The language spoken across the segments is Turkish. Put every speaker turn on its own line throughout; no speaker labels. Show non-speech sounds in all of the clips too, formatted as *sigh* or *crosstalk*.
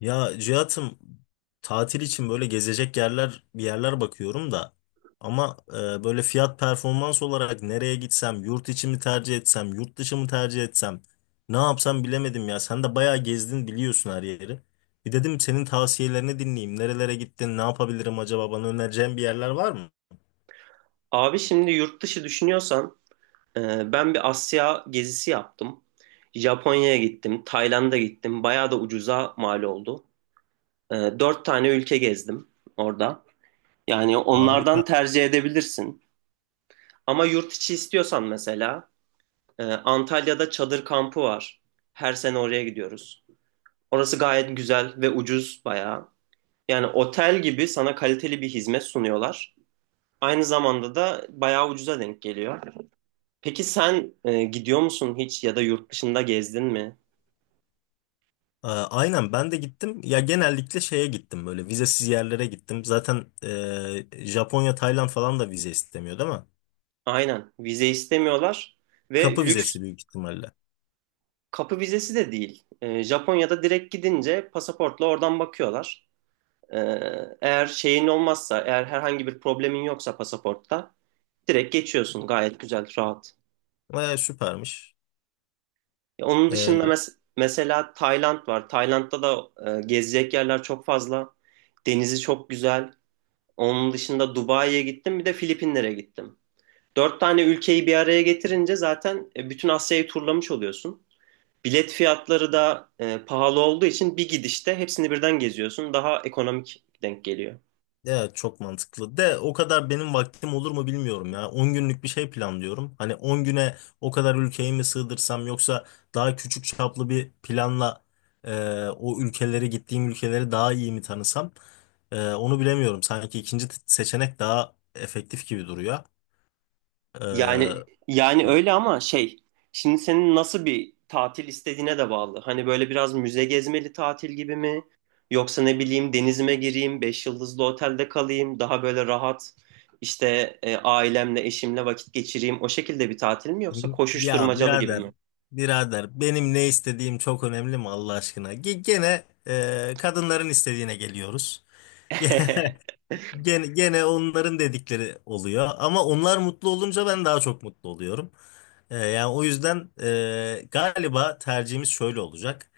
Ya Cihat'ım, tatil için böyle gezecek yerler bir yerler bakıyorum da ama böyle fiyat performans olarak nereye gitsem, yurt içi mi tercih etsem, yurt dışı mı tercih etsem, ne yapsam bilemedim ya. Sen de bayağı gezdin, biliyorsun her yeri. Bir dedim senin tavsiyelerini dinleyeyim, nerelere gittin, ne yapabilirim, acaba bana önereceğin bir yerler var mı?
Abi şimdi yurt dışı düşünüyorsan ben bir Asya gezisi yaptım. Japonya'ya gittim, Tayland'a gittim. Bayağı da ucuza mal oldu. Dört tane ülke gezdim orada. Yani onlardan
Harika.
tercih edebilirsin. Ama yurt içi istiyorsan mesela Antalya'da çadır kampı var. Her sene oraya gidiyoruz. Orası gayet güzel ve ucuz bayağı. Yani otel gibi sana kaliteli bir hizmet sunuyorlar. Aynı zamanda da bayağı ucuza denk geliyor. Peki sen gidiyor musun hiç ya da yurt dışında gezdin mi?
Aynen, ben de gittim ya. Genellikle şeye gittim, böyle vizesiz yerlere gittim zaten. Japonya, Tayland falan da vize istemiyor değil mi?
Aynen. Vize istemiyorlar ve
Kapı
lüks
vizesi büyük ihtimalle.
kapı vizesi de değil. Japonya'da direkt gidince pasaportla oradan bakıyorlar. E, Eğer şeyin olmazsa, eğer herhangi bir problemin yoksa pasaportta direkt geçiyorsun. Gayet güzel, rahat.
Süpermiş.
Onun dışında
Ee,
mesela Tayland var. Tayland'da da gezecek yerler çok fazla. Denizi çok güzel. Onun dışında Dubai'ye gittim, bir de Filipinlere gittim. Dört tane ülkeyi bir araya getirince zaten bütün Asya'yı turlamış oluyorsun. Bilet fiyatları da pahalı olduğu için bir gidişte hepsini birden geziyorsun. Daha ekonomik denk geliyor.
evet, çok mantıklı. De o kadar benim vaktim olur mu bilmiyorum ya. 10 günlük bir şey planlıyorum. Hani 10 güne o kadar ülkeyi mi sığdırsam, yoksa daha küçük çaplı bir planla o ülkeleri gittiğim ülkeleri daha iyi mi tanısam? Onu bilemiyorum. Sanki ikinci seçenek daha efektif gibi duruyor.
Yani
Ee,
yani öyle ama şey, şimdi senin nasıl bir tatil istediğine de bağlı. Hani böyle biraz müze gezmeli tatil gibi mi? Yoksa ne bileyim denizime gireyim, beş yıldızlı otelde kalayım, daha böyle rahat işte ailemle, eşimle vakit geçireyim. O şekilde bir tatil mi yoksa
Ya
koşuşturmacalı gibi
birader,
mi?
birader, benim ne istediğim çok önemli mi Allah aşkına? Gene kadınların istediğine geliyoruz. *laughs*
*laughs*
Gene, gene onların dedikleri oluyor, ama onlar mutlu olunca ben daha çok mutlu oluyorum. Yani o yüzden galiba tercihimiz şöyle olacak.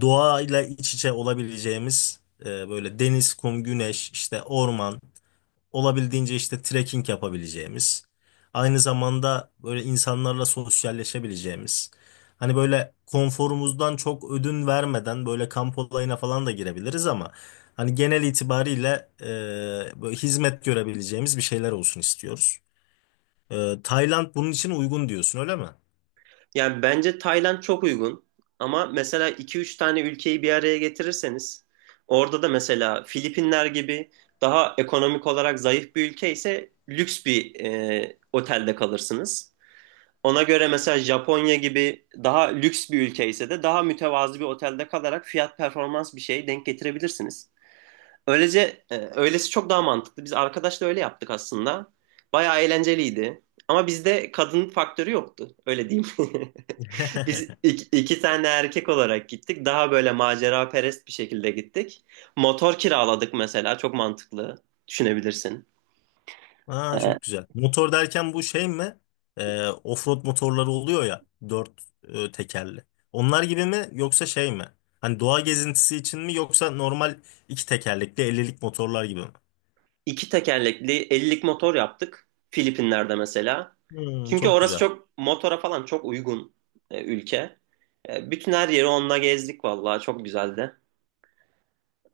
Doğayla iç içe olabileceğimiz, böyle deniz, kum, güneş, işte orman, olabildiğince işte trekking yapabileceğimiz, aynı zamanda böyle insanlarla sosyalleşebileceğimiz, hani böyle konforumuzdan çok ödün vermeden böyle kamp olayına falan da girebiliriz ama hani genel itibariyle e, böyle hizmet görebileceğimiz bir şeyler olsun istiyoruz. Tayland bunun için uygun diyorsun, öyle mi?
Yani bence Tayland çok uygun. Ama mesela iki üç tane ülkeyi bir araya getirirseniz orada da mesela Filipinler gibi daha ekonomik olarak zayıf bir ülke ise lüks bir otelde kalırsınız. Ona göre mesela Japonya gibi daha lüks bir ülke ise de daha mütevazı bir otelde kalarak fiyat performans bir şey denk getirebilirsiniz. Öylece öylesi çok daha mantıklı. Biz arkadaşla öyle yaptık aslında. Bayağı eğlenceliydi. Ama bizde kadın faktörü yoktu. Öyle diyeyim. *laughs* Biz
*laughs*
iki tane erkek olarak gittik. Daha böyle macera perest bir şekilde gittik. Motor kiraladık mesela. Çok mantıklı. Düşünebilirsin.
Aa,
Ee,
çok güzel. Motor derken bu şey mi? Offroad motorları oluyor ya, dört tekerli. Onlar gibi mi yoksa şey mi? Hani doğa gezintisi için mi, yoksa normal iki tekerlekli 50'lik motorlar gibi mi?
iki tekerlekli 50'lik motor yaptık. Filipinler'de mesela.
Hmm,
Çünkü
çok
orası
güzel.
çok motora falan çok uygun ülke. Bütün her yeri onunla gezdik vallahi. Çok güzeldi.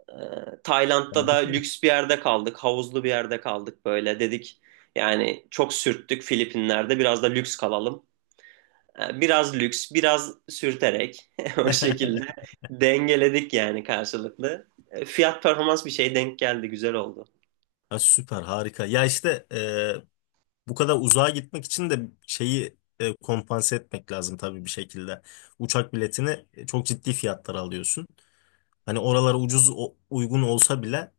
Tayland'da da
Harika.
lüks bir yerde kaldık. Havuzlu bir yerde kaldık böyle. Dedik yani çok sürttük Filipinler'de. Biraz da lüks kalalım. Biraz lüks, biraz sürterek *laughs* o
*laughs*
şekilde dengeledik yani karşılıklı. Fiyat performans bir şey denk geldi. Güzel oldu.
Ha, süper, harika. Ya işte bu kadar uzağa gitmek için de şeyi kompanse etmek lazım tabii bir şekilde. Uçak biletini çok ciddi fiyatlar alıyorsun. Hani oralara ucuz uygun olsa bile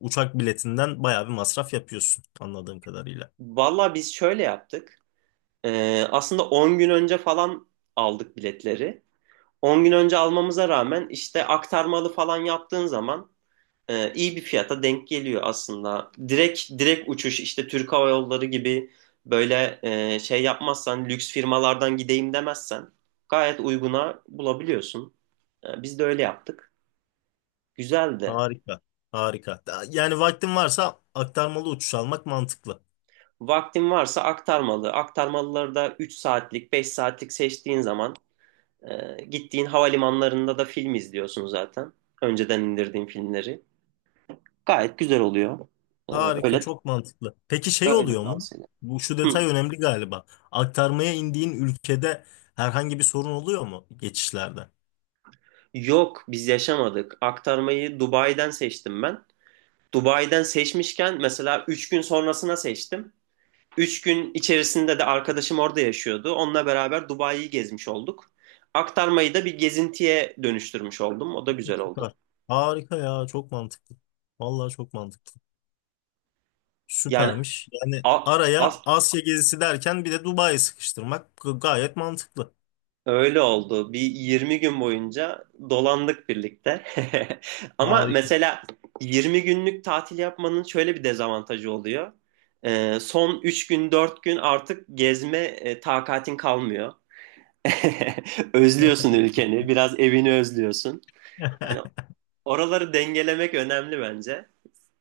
uçak biletinden bayağı bir masraf yapıyorsun anladığım kadarıyla.
Valla biz şöyle yaptık. Aslında 10 gün önce falan aldık biletleri. 10 gün önce almamıza rağmen işte aktarmalı falan yaptığın zaman iyi bir fiyata denk geliyor aslında. Direkt uçuş işte Türk Hava Yolları gibi böyle şey yapmazsan lüks firmalardan gideyim demezsen gayet uyguna bulabiliyorsun. Biz de öyle yaptık. Güzeldi.
Harika. Harika. Yani vaktin varsa aktarmalı uçuş almak mantıklı.
Vaktin varsa aktarmalı. Aktarmalıları da 3 saatlik, 5 saatlik seçtiğin zaman gittiğin havalimanlarında da film izliyorsun zaten. Önceden indirdiğin filmleri. Gayet güzel oluyor. E,
Harika,
öyle
çok mantıklı. Peki şey
öyle
oluyor mu?
tavsiye ederim.
Bu şu detay
Hı.
önemli galiba. Aktarmaya indiğin ülkede herhangi bir sorun oluyor mu geçişlerde?
Yok biz yaşamadık. Aktarmayı Dubai'den seçtim ben. Dubai'den seçmişken mesela 3 gün sonrasına seçtim. 3 gün içerisinde de arkadaşım orada yaşıyordu. Onunla beraber Dubai'yi gezmiş olduk. Aktarmayı da bir gezintiye dönüştürmüş oldum. O da güzel oldu.
Süper. Harika ya, çok mantıklı. Vallahi çok mantıklı.
Yani
Süpermiş. Yani
a- as-
araya Asya gezisi derken bir de Dubai'yi sıkıştırmak gayet mantıklı.
Öyle oldu. Bir 20 gün boyunca dolandık birlikte. *laughs* Ama
Harika.
mesela 20 günlük tatil yapmanın şöyle bir dezavantajı oluyor. Son 3 gün 4 gün artık gezme takatin kalmıyor. *laughs* Özlüyorsun ülkeni, biraz evini özlüyorsun. Hani
*laughs*
oraları dengelemek önemli bence.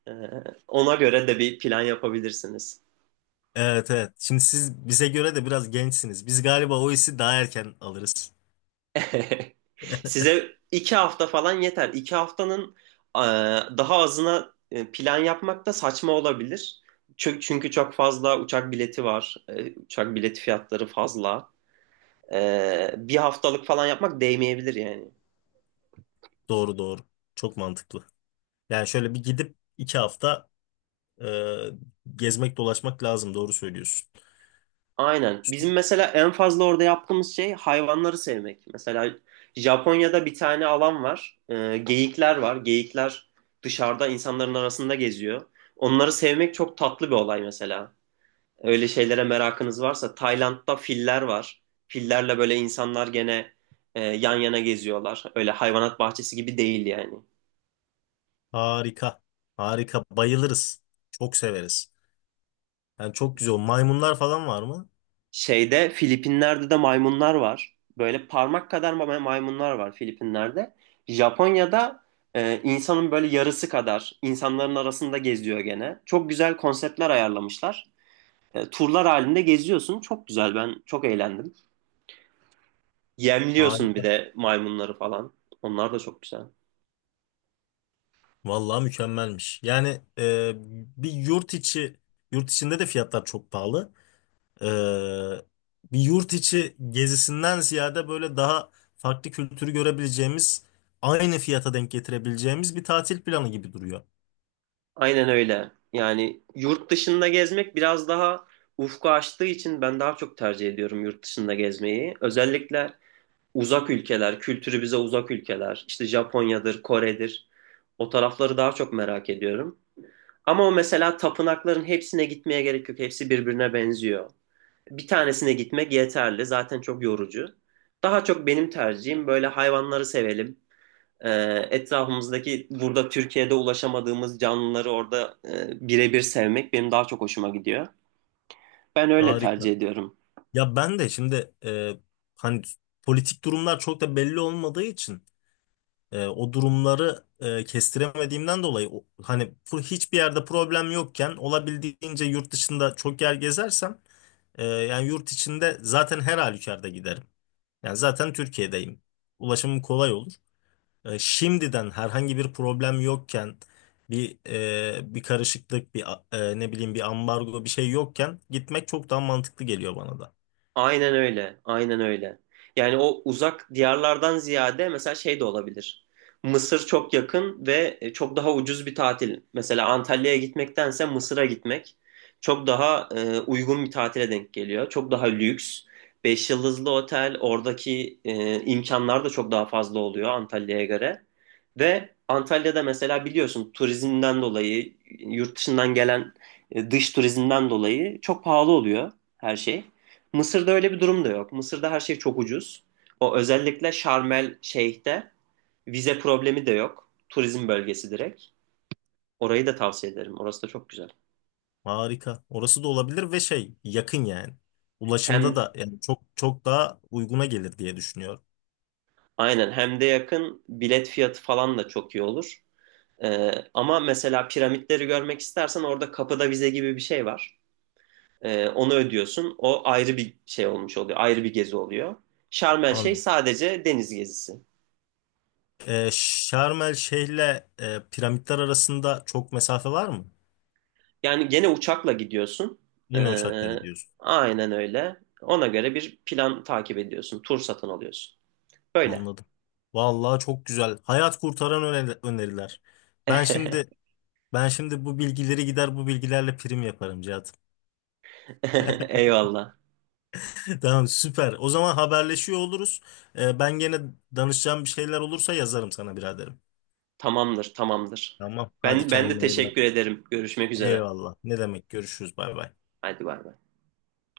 Ee, Ona göre de bir plan yapabilirsiniz.
Evet, evet. Şimdi siz bize göre de biraz gençsiniz. Biz galiba o hissi daha erken alırız.
*laughs* Size iki hafta falan yeter. İki haftanın e, daha azına plan yapmak da saçma olabilir. Çünkü çok fazla uçak bileti var. Uçak bileti fiyatları fazla. Bir haftalık falan yapmak değmeyebilir yani.
Doğru, doğru. Çok mantıklı. Yani şöyle bir gidip iki hafta e, gezmek dolaşmak lazım. Doğru söylüyorsun.
Aynen. Bizim mesela en fazla orada yaptığımız şey hayvanları sevmek. Mesela Japonya'da bir tane alan var. Geyikler var. Geyikler dışarıda insanların arasında geziyor. Onları sevmek çok tatlı bir olay mesela. Öyle şeylere merakınız varsa Tayland'da filler var. Fillerle böyle insanlar gene yan yana geziyorlar. Öyle hayvanat bahçesi gibi değil yani.
Harika. Harika. Bayılırız. Çok severiz. Yani çok güzel. O maymunlar falan var mı?
Şeyde Filipinler'de de maymunlar var. Böyle parmak kadar maymunlar var Filipinler'de. Japonya'da insanın böyle yarısı kadar insanların arasında geziyor gene. Çok güzel konseptler ayarlamışlar. Turlar halinde geziyorsun. Çok güzel, ben çok eğlendim. Yemliyorsun bir
Harika.
de maymunları falan. Onlar da çok güzel.
Vallahi mükemmelmiş. Yani e, bir yurt içi yurt içinde de fiyatlar çok pahalı. Ee, Bir yurt içi gezisinden ziyade böyle daha farklı kültürü görebileceğimiz, aynı fiyata denk getirebileceğimiz bir tatil planı gibi duruyor.
Aynen öyle. Yani yurt dışında gezmek biraz daha ufku açtığı için ben daha çok tercih ediyorum yurt dışında gezmeyi. Özellikle uzak ülkeler, kültürü bize uzak ülkeler, işte Japonya'dır, Kore'dir. O tarafları daha çok merak ediyorum. Ama o mesela tapınakların hepsine gitmeye gerek yok. Hepsi birbirine benziyor. Bir tanesine gitmek yeterli. Zaten çok yorucu. Daha çok benim tercihim böyle hayvanları sevelim. E, Etrafımızdaki burada Türkiye'de ulaşamadığımız canlıları orada birebir sevmek benim daha çok hoşuma gidiyor. Ben öyle tercih
Harika.
ediyorum.
Ya ben de şimdi hani politik durumlar çok da belli olmadığı için o durumları kestiremediğimden dolayı hani hiçbir yerde problem yokken olabildiğince yurt dışında çok yer gezersem, yani yurt içinde zaten her halükarda giderim. Yani zaten Türkiye'deyim. Ulaşımım kolay olur. Şimdiden herhangi bir problem yokken, bir bir karışıklık, bir ne bileyim, bir ambargo bir şey yokken gitmek çok daha mantıklı geliyor bana da.
Aynen öyle. Aynen öyle. Yani o uzak diyarlardan ziyade mesela şey de olabilir. Mısır çok yakın ve çok daha ucuz bir tatil. Mesela Antalya'ya gitmektense Mısır'a gitmek çok daha uygun bir tatile denk geliyor. Çok daha lüks. Beş yıldızlı otel, oradaki imkanlar da çok daha fazla oluyor Antalya'ya göre. Ve Antalya'da mesela biliyorsun turizmden dolayı, yurt dışından gelen dış turizmden dolayı çok pahalı oluyor her şey. Mısır'da öyle bir durum da yok. Mısır'da her şey çok ucuz. O özellikle Şarmel Şeyh'te vize problemi de yok. Turizm bölgesi direkt. Orayı da tavsiye ederim. Orası da çok güzel.
Harika. Orası da olabilir, ve şey, yakın yani. Ulaşımda
Hem
da yani çok çok daha uyguna gelir diye düşünüyorum.
aynen hem de yakın, bilet fiyatı falan da çok iyi olur. Ama mesela piramitleri görmek istersen orada kapıda vize gibi bir şey var. Onu ödüyorsun. O ayrı bir şey olmuş oluyor. Ayrı bir gezi oluyor. Şarmel Şeyh
Anladım.
sadece deniz gezisi.
Şarm El Şeyh'le piramitler arasında çok mesafe var mı?
Yani gene uçakla gidiyorsun.
Yine uçakla
Ee,
gidiyorsun.
aynen öyle. Ona göre bir plan takip ediyorsun. Tur satın alıyorsun. Böyle.
Anladım. Vallahi çok güzel. Hayat kurtaran öneriler. Ben şimdi Ben şimdi bu bilgileri gider bu bilgilerle prim yaparım Cihat. *laughs*
*laughs* Eyvallah.
Tamam, süper. O zaman haberleşiyor oluruz. Ben gene danışacağım bir şeyler olursa yazarım sana biraderim.
Tamamdır, tamamdır.
Tamam. Hadi
Ben de
kendine iyi bak.
teşekkür ederim. Görüşmek üzere.
Eyvallah. Ne demek? Görüşürüz. Bay bay.
Hadi bay bay.